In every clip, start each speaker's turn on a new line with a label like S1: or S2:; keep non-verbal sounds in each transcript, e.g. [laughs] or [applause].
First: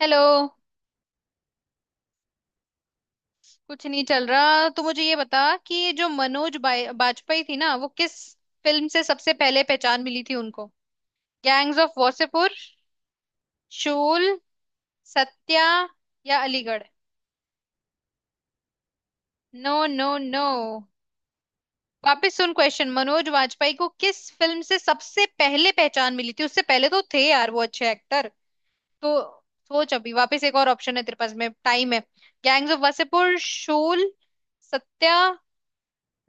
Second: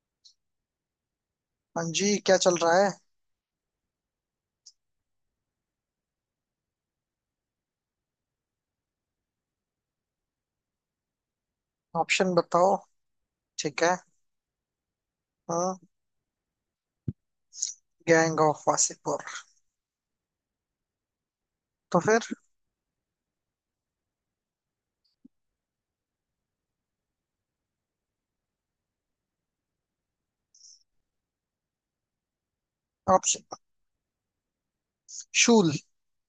S1: Hello.
S2: हाँ जी, क्या चल रहा है।
S1: कुछ नहीं चल रहा, तो मुझे ये बता कि ये जो मनोज बाजपेयी थी ना, वो किस फिल्म से सबसे पहले पहचान मिली थी उनको? गैंग्स ऑफ
S2: ऑप्शन
S1: वासेपुर,
S2: बताओ। ठीक है।
S1: शूल, सत्या
S2: हाँ।
S1: या Aligarh.
S2: Gang of Wasseypur.
S1: No no no.
S2: तो फिर
S1: वापस सुन क्वेश्चन। मनोज वाजपेयी को किस फिल्म से सबसे पहले पहचान मिली थी? उससे पहले तो थे यार वो अच्छे एक्टर, तो सोच। अभी वापस एक और ऑप्शन है तेरे पास, में टाइम है। Gangs of Wasseypur,
S2: option?
S1: Shool, Satya.
S2: Shool,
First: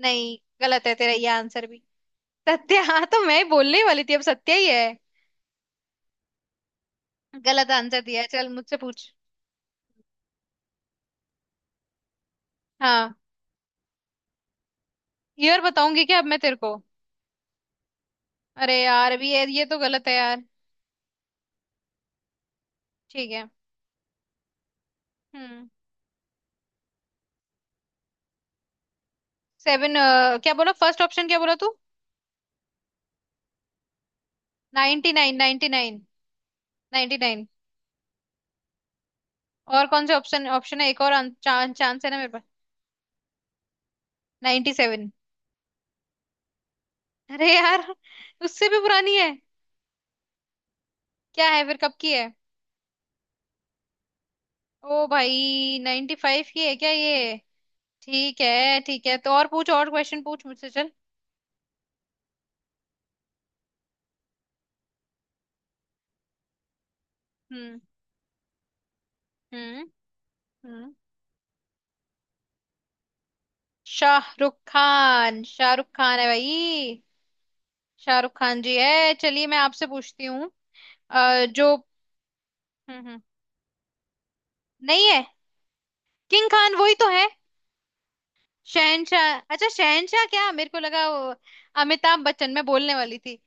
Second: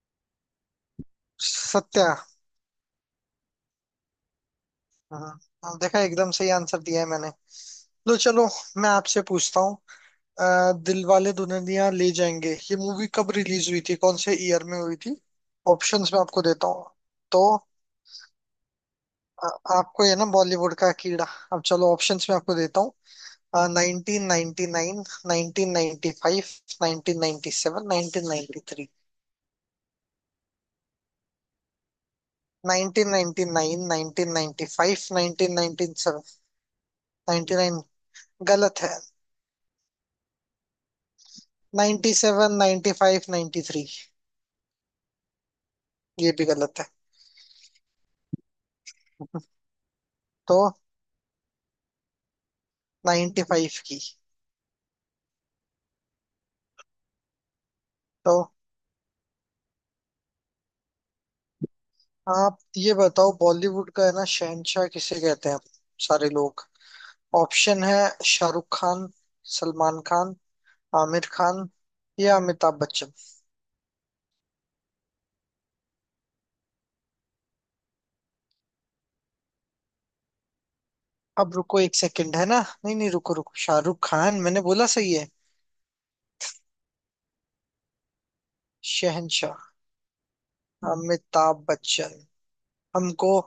S1: नहीं, गलत है तेरा ये आंसर भी।
S2: सत्या।
S1: सत्या, हाँ, तो मैं बोलने ही वाली थी, अब सत्या ही है।
S2: हाँ, अब देखा, एकदम सही आंसर दिया है मैंने।
S1: गलत आंसर
S2: लो,
S1: दिया है,
S2: चलो,
S1: चल मुझसे
S2: मैं
S1: पूछ।
S2: आपसे पूछता हूँ। दिल वाले दुल्हनिया ले जाएंगे ये मूवी
S1: हाँ।
S2: कब रिलीज हुई थी, कौन से ईयर में हुई थी।
S1: ये और बताऊंगी
S2: ऑप्शंस
S1: क्या
S2: मैं
S1: अब मैं
S2: आपको
S1: तेरे
S2: देता
S1: को?
S2: हूँ तो।
S1: अरे यार, अभी ये
S2: अ,
S1: ये तो
S2: आपको
S1: गलत है
S2: ये ना
S1: यार।
S2: बॉलीवुड का कीड़ा। अब चलो ऑप्शंस में आपको देता
S1: ठीक है।
S2: हूँ। Nineteen ninety nine,
S1: hmm.
S2: Nineteen ninety five, nineteen ninety seven, nineteen ninety three.
S1: Seven. क्या बोला फर्स्ट ऑप्शन, क्या बोला तू?
S2: 1999, 1995,
S1: ninety nine ninety nine.
S2: 1997।
S1: Ninety nine.
S2: गलत है।
S1: और कौन से ऑप्शन, ऑप्शन है एक और? चांस, चांस है ना मेरे पास?
S2: 97, 95, 93।
S1: Ninety seven.
S2: ये भी गलत है।
S1: अरे यार, उससे भी पुरानी है।
S2: तो
S1: क्या है फिर, कब की है?
S2: 95 की।
S1: ओ भाई, नाइनटी फाइव की है क्या ये?
S2: तो
S1: ठीक है ठीक है। तो और पूछ, और क्वेश्चन पूछ मुझसे, चल।
S2: आप ये बताओ, बॉलीवुड का है ना शहनशाह किसे कहते हैं सारे लोग।
S1: हम्म।
S2: ऑप्शन है शाहरुख खान,
S1: हम्म।
S2: सलमान खान,
S1: हम्म।
S2: आमिर खान या अमिताभ बच्चन।
S1: शाहरुख खान। शाहरुख खान है भाई। शाहरुख खान जी है। चलिए, मैं आपसे पूछती हूँ।
S2: अब
S1: जो...
S2: रुको, एक सेकंड, है ना। नहीं
S1: हम्म।
S2: नहीं,
S1: हम्म।
S2: रुको रुको, शाहरुख खान मैंने बोला,
S1: नहीं
S2: सही
S1: है।
S2: है।
S1: किंग खान वही तो है। शहनशाह?
S2: शहनशाह
S1: अच्छा, शहनशाह! क्या, मेरे को लगा वो...
S2: अमिताभ बच्चन।
S1: अमिताभ बच्चन मैं बोलने वाली
S2: हमको
S1: थी।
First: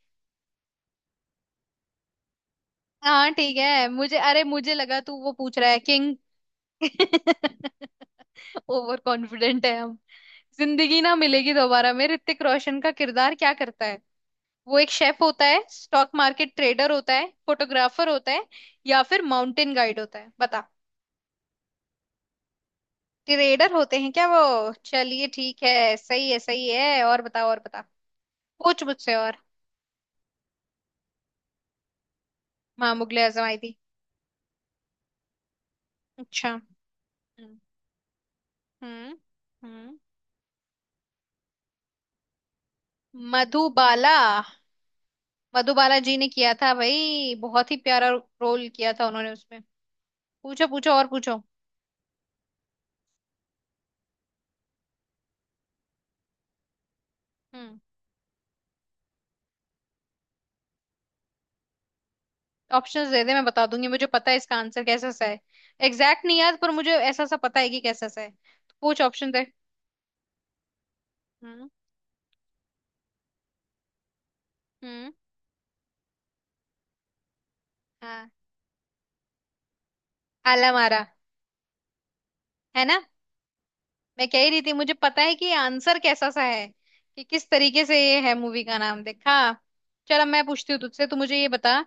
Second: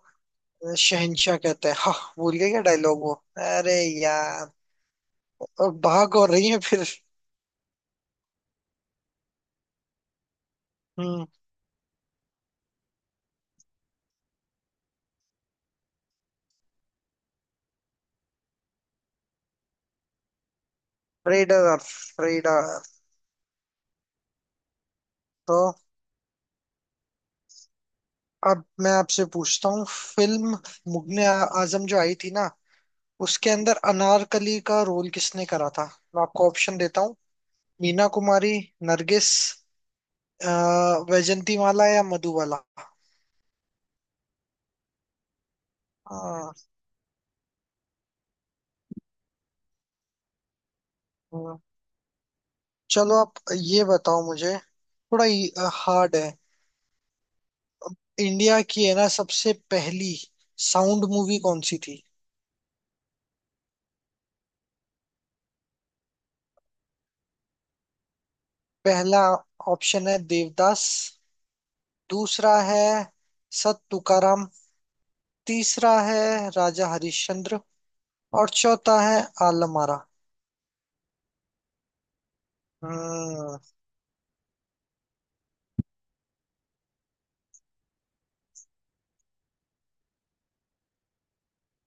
S2: शहनशाह कहता है, हाँ। भूल गए क्या डायलॉग वो।
S1: हाँ ठीक
S2: अरे
S1: है मुझे, अरे
S2: यार,
S1: मुझे लगा तू वो पूछ रहा
S2: और
S1: है, किंग।
S2: भाग और रही है फिर।
S1: [laughs] ओवर कॉन्फिडेंट है हम। जिंदगी ना
S2: हम्म।
S1: मिलेगी दोबारा में ऋतिक रोशन का किरदार क्या करता है? वो एक शेफ होता है, स्टॉक मार्केट ट्रेडर होता है, फोटोग्राफर होता है, या फिर माउंटेन गाइड होता है? बता।
S2: Trader, trader.
S1: ट्रेडर होते हैं क्या वो? चलिए
S2: तो
S1: ठीक है। सही है, सही है। और बता, और बता।
S2: अब
S1: पूछ
S2: मैं
S1: मुझसे,
S2: आपसे
S1: और।
S2: पूछता हूँ, फिल्म मुगले आजम जो आई थी ना,
S1: माँ, मुगले आजम
S2: उसके
S1: आई थी।
S2: अंदर अनारकली का रोल किसने करा था। मैं आपको
S1: अच्छा।
S2: ऑप्शन देता हूँ।
S1: हम्म।
S2: मीना कुमारी,
S1: हम्म।
S2: नरगिस,
S1: हम्म।
S2: अ, वैजंती माला या मधुबाला।
S1: मधुबाला। मधुबाला जी ने
S2: अ,
S1: किया था भाई, बहुत ही प्यारा रोल किया था उन्होंने उसमें। पूछो, पूछो और पूछो।
S2: हम्म, चलो, आप ये बताओ मुझे। थोड़ा हार्ड है।
S1: हम्म।
S2: इंडिया की है ना सबसे पहली साउंड मूवी कौन सी थी।
S1: ऑप्शंस दे दे, मैं बता दूंगी। मुझे पता है इसका आंसर कैसा सा है। एग्जैक्ट नहीं याद, पर मुझे ऐसा सा पता है कि कैसा सा है, तो पूछ
S2: पहला
S1: ऑप्शन दे।
S2: ऑप्शन है देवदास।
S1: हम्म।
S2: दूसरा है सत तुकाराम।
S1: हम्म।
S2: तीसरा है राजा हरिश्चंद्र।
S1: हाँ।
S2: और चौथा है आलम आरा।
S1: आला मारा, है ना?
S2: हम्म।
S1: मैं कह ही रही थी, मुझे पता है कि आंसर कैसा सा है, कि किस तरीके से ये है मूवी का नाम, देखा? चल, अब मैं पूछती हूँ तुझसे। तू मुझे ये बता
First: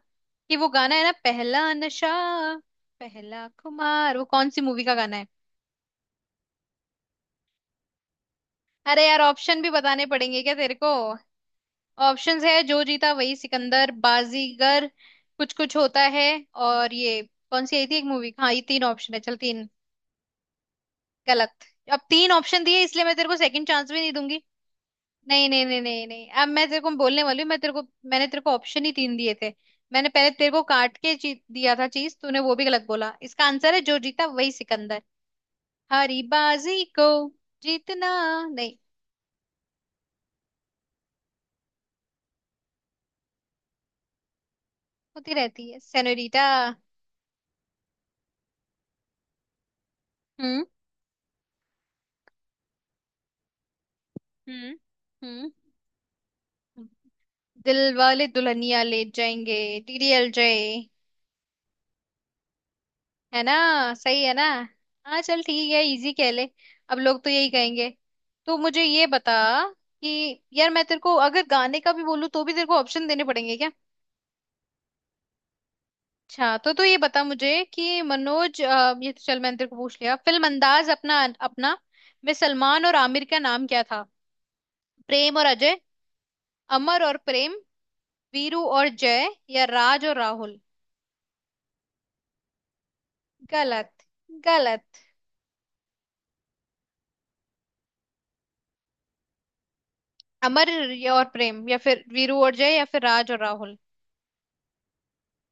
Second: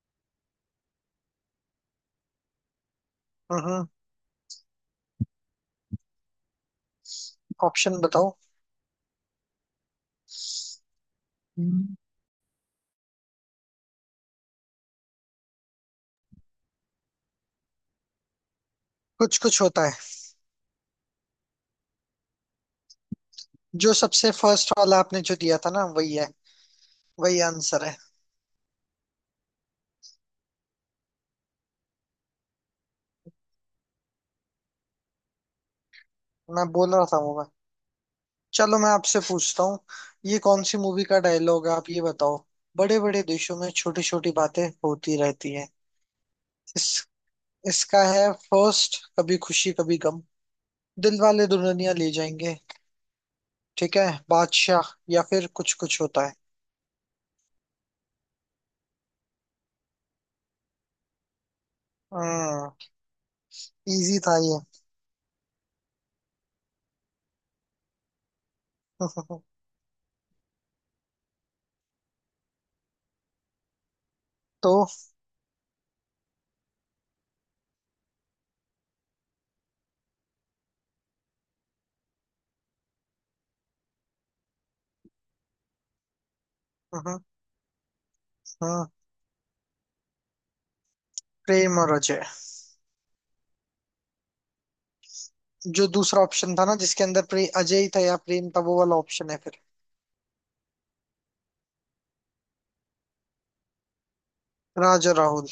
S1: कि वो गाना है ना, पहला नशा पहला
S2: हम्म,
S1: खुमार, वो कौन सी मूवी का गाना है?
S2: ऑप्शन बताओ।
S1: अरे यार, ऑप्शन भी बताने पड़ेंगे क्या तेरे को?
S2: हम्म।
S1: ऑप्शंस है जो जीता वही सिकंदर, बाजीगर, कुछ कुछ होता है, और ये... कौन सी आई थी एक मूवी, हाँ। ये तीन ऑप्शन है, चल
S2: कुछ कुछ
S1: तीन।
S2: होता है।
S1: गलत। अब तीन ऑप्शन दिए, इसलिए मैं तेरे को सेकंड चांस
S2: जो
S1: भी नहीं
S2: सबसे
S1: दूंगी।
S2: फर्स्ट वाला आपने जो
S1: नहीं
S2: दिया
S1: नहीं
S2: था
S1: नहीं
S2: ना,
S1: नहीं
S2: वही है।
S1: नहीं, अब मैं तेरे को बोलने
S2: वही
S1: वाली हूँ मैं तेरे को।
S2: आंसर है।
S1: मैंने तेरे को ऑप्शन ही तीन दिए थे। मैंने पहले तेरे को काट के दिया था चीज, तूने वो भी गलत बोला। इसका आंसर है जो जीता वही सिकंदर। हारी
S2: मैं
S1: बाजी
S2: बोल रहा
S1: को
S2: था वो।
S1: जीतना। नहीं।
S2: चलो, मैं आपसे पूछता हूँ, ये कौन सी मूवी का डायलॉग है, आप ये बताओ। बड़े बड़े देशों में छोटी छोटी बातें होती
S1: होती
S2: रहती हैं।
S1: रहती है सेनोरीटा।
S2: इस इसका है फर्स्ट, कभी खुशी कभी गम,
S1: हम्म।
S2: दिल वाले दुल्हनिया ले जाएंगे, ठीक है,
S1: हम्म।
S2: बादशाह या फिर
S1: हम्म।
S2: कुछ कुछ होता है।
S1: दिल वाले दुल्हनिया ले जाएंगे। डीडीएलजे
S2: हम्म।
S1: है ना?
S2: इजी
S1: सही है
S2: था
S1: ना?
S2: ये।
S1: हाँ चल ठीक है, इजी कह ले। अब लोग तो यही कहेंगे। तो मुझे ये बता
S2: [laughs]
S1: कि यार, मैं तेरे को अगर गाने का भी बोलूँ, तो भी तेरे को ऑप्शन देने पड़ेंगे क्या?
S2: तो।
S1: अच्छा, तो तू ये बता मुझे कि मनोज... ये तो चल मैंने तेरे को पूछ लिया। फिल्म अंदाज अपना अपना में सलमान और आमिर का नाम क्या था? प्रेम और अजय, अमर और
S2: हम्म।
S1: प्रेम, वीरू
S2: हम्म,
S1: और जय या राज और राहुल?
S2: प्रेम और अजय।
S1: गलत। गलत।
S2: जो दूसरा ऑप्शन था ना, जिसके अंदर अजय ही था या प्रेम था, वो वाला ऑप्शन है फिर।
S1: अमर या और प्रेम, या फिर वीरू और जय, या फिर राज और राहुल?
S2: राज और राहुल।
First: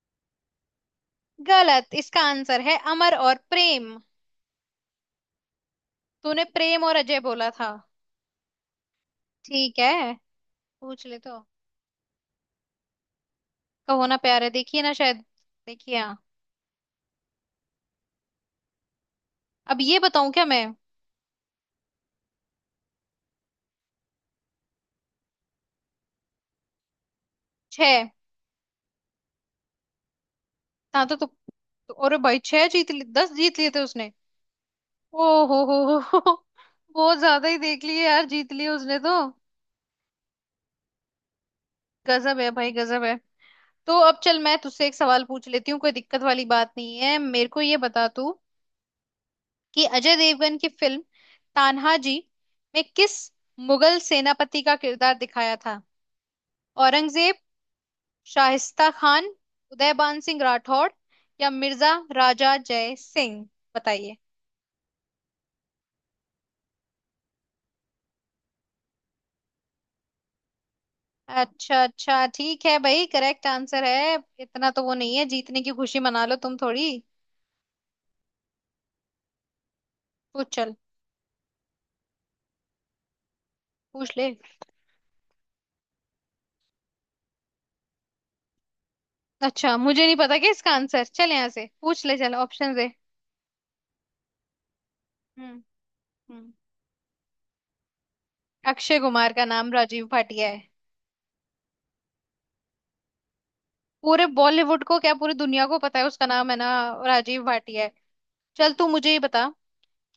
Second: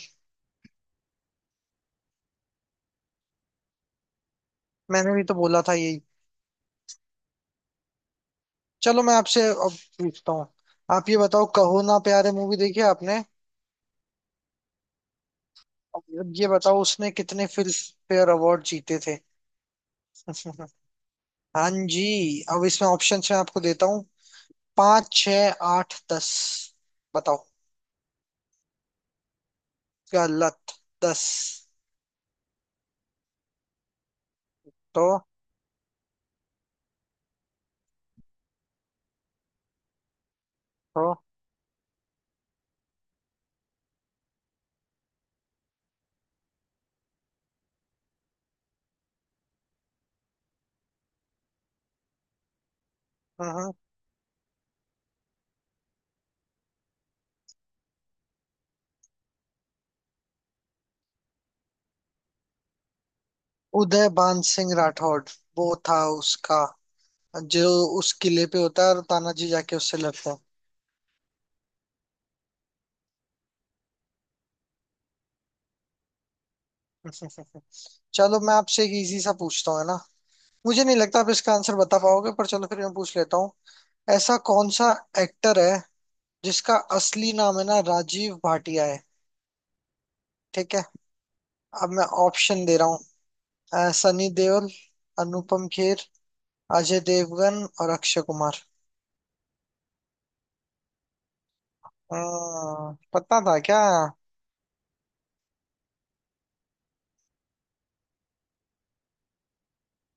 S1: गलत। इसका आंसर है अमर और प्रेम।
S2: मैंने भी तो बोला था यही।
S1: तूने प्रेम और अजय बोला था।
S2: चलो, मैं आपसे अब
S1: ठीक है।
S2: पूछता हूँ,
S1: पूछ
S2: आप ये
S1: ले तो।
S2: बताओ, कहो ना प्यारे मूवी देखी आपने।
S1: कहो ना प्यार है, देखिए ना शायद, देखिए हाँ।
S2: अब ये बताओ उसने कितने फिल्म फेयर अवार्ड जीते थे।
S1: अब ये बताऊं क्या मैं?
S2: [laughs] हाँ जी। अब इसमें ऑप्शंस मैं आपको देता हूँ। पाँच, छ, आठ, दस। बताओ।
S1: छह।
S2: गलत।
S1: हाँ तो,
S2: 10?
S1: तो, तो अरे भाई, छह जीत लिए, दस जीत लिए थे उसने।
S2: तो
S1: ओ हो हो। बहुत ज्यादा ही देख लिए यार, जीत लिए उसने तो।
S2: तो
S1: गजब है भाई, गजब है। तो अब चल, मैं तुझसे एक सवाल पूछ लेती हूँ, कोई दिक्कत वाली बात नहीं है। मेरे को ये बता तू, कि अजय देवगन की फिल्म तान्हाजी में किस
S2: हाँ।
S1: मुगल सेनापति का किरदार दिखाया था? औरंगजेब, शाहिस्ता खान, उदयबान सिंह राठौड़ या मिर्जा राजा जय सिंह।
S2: उदय
S1: बताइए।
S2: बान सिंह राठौड़ वो था उसका, जो उस किले पे होता है और तानाजी जाके उससे लड़ता है।
S1: अच्छा, अच्छा ठीक है भाई, करेक्ट आंसर है। इतना तो वो नहीं है, जीतने की खुशी मना लो तुम थोड़ी।
S2: [laughs] चलो, मैं आपसे एक इजी सा पूछता हूँ, है ना।
S1: पूछ चल।
S2: मुझे नहीं लगता आप इसका आंसर बता पाओगे, पर चलो, फिर मैं पूछ लेता हूँ।
S1: पूछ ले।
S2: ऐसा कौन सा एक्टर है जिसका असली नाम है ना राजीव भाटिया है।
S1: अच्छा मुझे नहीं पता क्या इसका
S2: ठीक है,
S1: आंसर, चल यहाँ से
S2: अब
S1: पूछ
S2: मैं
S1: ले, चल
S2: ऑप्शन
S1: ऑप्शन
S2: दे रहा
S1: दे।
S2: हूँ। सनी देओल,
S1: हम्म।
S2: अनुपम खेर,
S1: हम्म।
S2: अजय देवगन और अक्षय कुमार।
S1: अक्षय कुमार का नाम राजीव भाटिया है।
S2: पता था क्या?
S1: पूरे बॉलीवुड को क्या, पूरी दुनिया को पता है उसका नाम है ना राजीव भाटिया है। चल तू मुझे ये बता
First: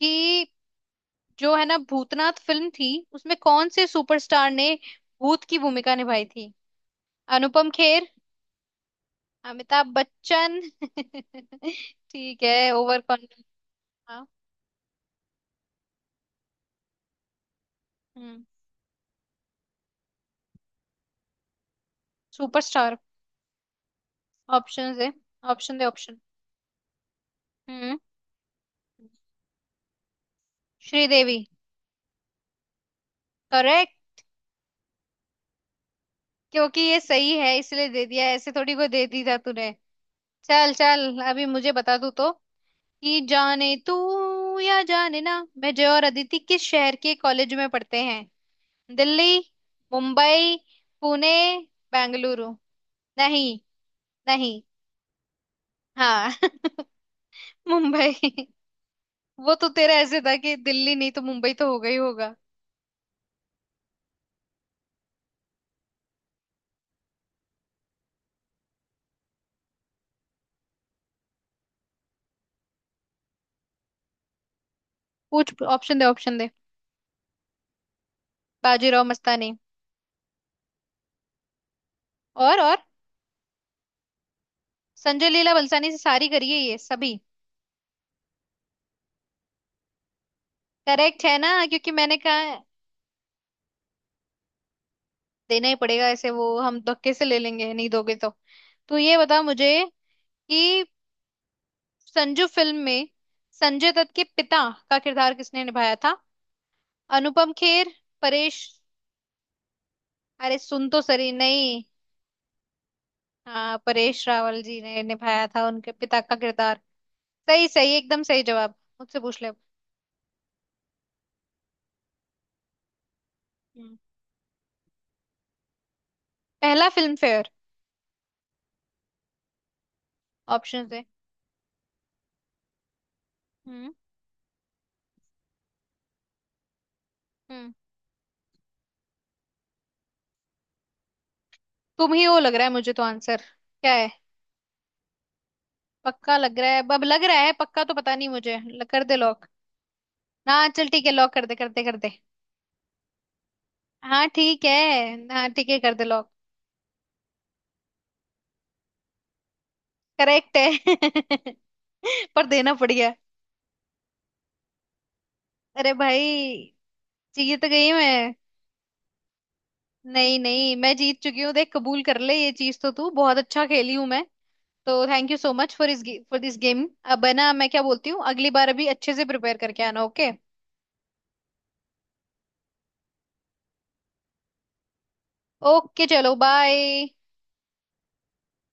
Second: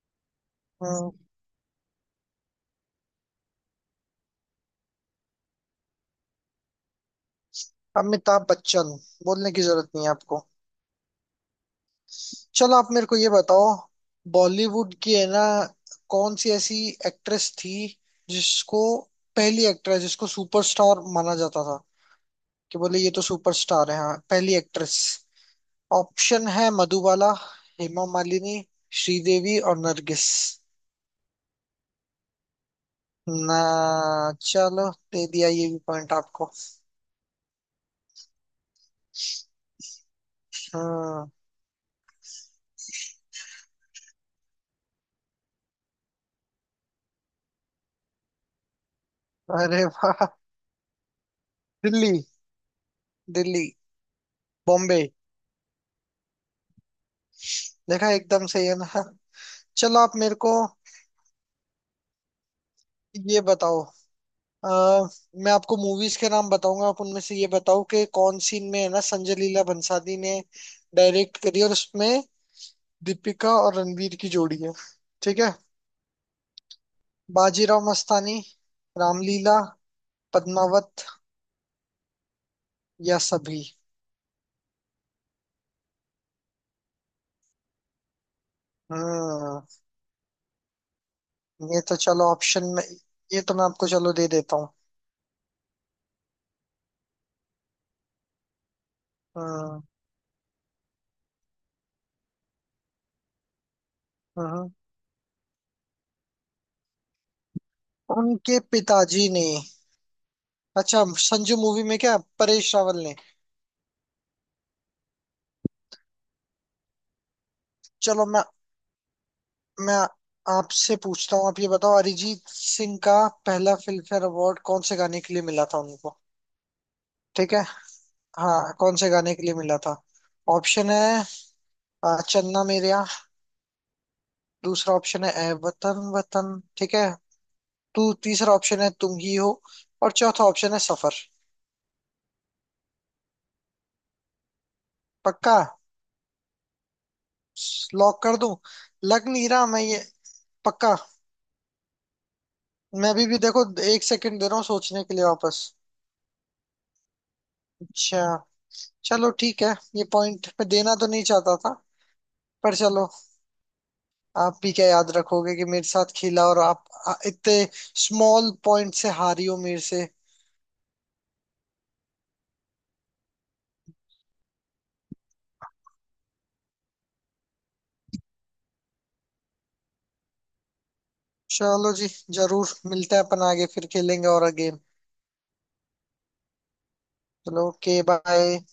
S1: कि
S2: हम्म,
S1: जो है ना भूतनाथ फिल्म थी, उसमें कौन से सुपरस्टार ने भूत की भूमिका निभाई थी? अनुपम खेर,
S2: अमिताभ बच्चन, बोलने की
S1: अमिताभ
S2: जरूरत नहीं है आपको।
S1: बच्चन। [laughs] ठीक है,
S2: चलो, आप
S1: ओवर
S2: मेरे को ये
S1: कॉन्फिडेंस।
S2: बताओ,
S1: हाँ।
S2: बॉलीवुड की है ना कौन सी ऐसी एक्ट्रेस थी
S1: हम्म।
S2: जिसको, पहली एक्ट्रेस जिसको सुपरस्टार माना जाता था, कि
S1: सुपरस्टार।
S2: बोले ये तो सुपरस्टार है, हाँ, पहली एक्ट्रेस।
S1: ऑप्शन दे, ऑप्शन दे ऑप्शन।
S2: ऑप्शन है मधुबाला,
S1: हम्म।
S2: हेमा मालिनी, श्रीदेवी और नरगिस।
S1: श्रीदेवी।
S2: ना।
S1: करेक्ट,
S2: चलो, दे दिया ये भी पॉइंट आपको।
S1: क्योंकि ये सही है इसलिए दे दिया, ऐसे थोड़ी को दे दी था तूने। चल चल,
S2: हम्म।
S1: अभी मुझे बता तू तो, कि जाने तू या जाने ना मैं जय और अदिति किस शहर के कॉलेज में पढ़ते हैं? दिल्ली,
S2: अरे वाह!
S1: मुंबई, पुणे,
S2: दिल्ली,
S1: बेंगलुरु। नहीं।
S2: दिल्ली,
S1: नहीं।
S2: बॉम्बे।
S1: हाँ। [laughs]
S2: देखा,
S1: मुंबई।
S2: एकदम सही है ना।
S1: वो तो तेरा
S2: चलो, आप
S1: ऐसे था
S2: मेरे को
S1: कि दिल्ली नहीं तो मुंबई तो होगा ही होगा।
S2: ये बताओ। अ, मैं आपको मूवीज के नाम बताऊंगा, आप उनमें से ये बताओ कि कौन सी में है ना संजय लीला भंसाली ने डायरेक्ट करी और उसमें दीपिका और रणवीर की जोड़ी है। ठीक है?
S1: पूछ ऑप्शन दे, ऑप्शन दे।
S2: बाजीराव मस्तानी,
S1: बाजीराव मस्तानी।
S2: रामलीला, पद्मावत
S1: और और?
S2: या सभी।
S1: संजय लीला बलसानी से सारी करिए, ये सभी।
S2: हम्म।
S1: करेक्ट है ना,
S2: ये
S1: क्योंकि
S2: तो
S1: मैंने
S2: चलो
S1: कहा है।
S2: ऑप्शन में ये तो मैं आपको चलो दे देता हूँ।
S1: देना ही पड़ेगा, ऐसे वो हम धक्के से ले लेंगे नहीं दोगे तो। तू ये बता मुझे
S2: हम्म।
S1: कि संजू फिल्म में संजय दत्त के
S2: हम्म।
S1: पिता
S2: हम्म।
S1: का किरदार किसने निभाया था? अनुपम खेर,
S2: उनके
S1: परेश...
S2: पिताजी ने।
S1: अरे सुन तो
S2: अच्छा,
S1: सही।
S2: संजू
S1: नहीं।
S2: मूवी में क्या परेश रावल ने?
S1: हाँ, परेश रावल जी ने निभाया था उनके पिता का किरदार। सही सही एकदम,
S2: चलो, मैं
S1: सही जवाब। मुझसे पूछ ले अब।
S2: मैं आपसे पूछता हूँ, आप ये बताओ, अरिजीत सिंह का पहला
S1: हम्म।
S2: फिल्मफेयर अवार्ड कौन से गाने के लिए मिला था उनको।
S1: पहला फिल्म फेयर।
S2: ठीक है, हाँ, कौन से गाने के लिए मिला था?
S1: ऑप्शन
S2: ऑप्शन
S1: है।
S2: है। चन्ना मेरेया।
S1: हम्म।
S2: दूसरा ऑप्शन है ए वतन वतन, ठीक है।
S1: हम्म।
S2: तू, तीसरा ऑप्शन है तुम ही हो। और चौथा ऑप्शन है सफर।
S1: तुम ही हो लग रहा है मुझे तो आंसर। क्या है?
S2: पक्का?
S1: पक्का लग रहा है, अब लग रहा है पक्का। तो पता
S2: लॉक
S1: नहीं
S2: कर दूं?
S1: मुझे, कर दे
S2: लग
S1: लॉक।
S2: नहीं रहा मैं ये,
S1: हाँ चल
S2: पक्का।
S1: ठीक है, लॉक कर दे, कर दे कर दे।
S2: मैं अभी भी देखो एक
S1: हाँ
S2: सेकंड दे रहा हूँ
S1: ठीक है।
S2: सोचने के लिए
S1: हाँ
S2: वापस।
S1: ठीक है, कर दे लॉक।
S2: अच्छा, चलो, ठीक है। ये पॉइंट
S1: करेक्ट
S2: मैं देना तो नहीं
S1: है।
S2: चाहता था,
S1: [laughs] पर देना
S2: पर
S1: पड़
S2: चलो,
S1: गया।
S2: आप भी क्या याद रखोगे कि मेरे
S1: अरे
S2: साथ खेला और
S1: भाई,
S2: आप इतने
S1: जीत गई मैं।
S2: स्मॉल पॉइंट से हारी हो मेरे से।
S1: नहीं नहीं, मैं जीत चुकी हूँ। देख, कबूल कर ले ये चीज तो। तू बहुत अच्छा खेली हूँ मैं, तो thank you so much for इस, फॉर दिस गेम। अब है ना, मैं क्या बोलती हूँ, अगली बार अभी अच्छे से प्रिपेयर करके आना, ओके?
S2: चलो जी, जरूर मिलते हैं, अपन आगे फिर खेलेंगे और अगेन।
S1: ओके चलो, बाय।
S2: चलो, ओके, बाय।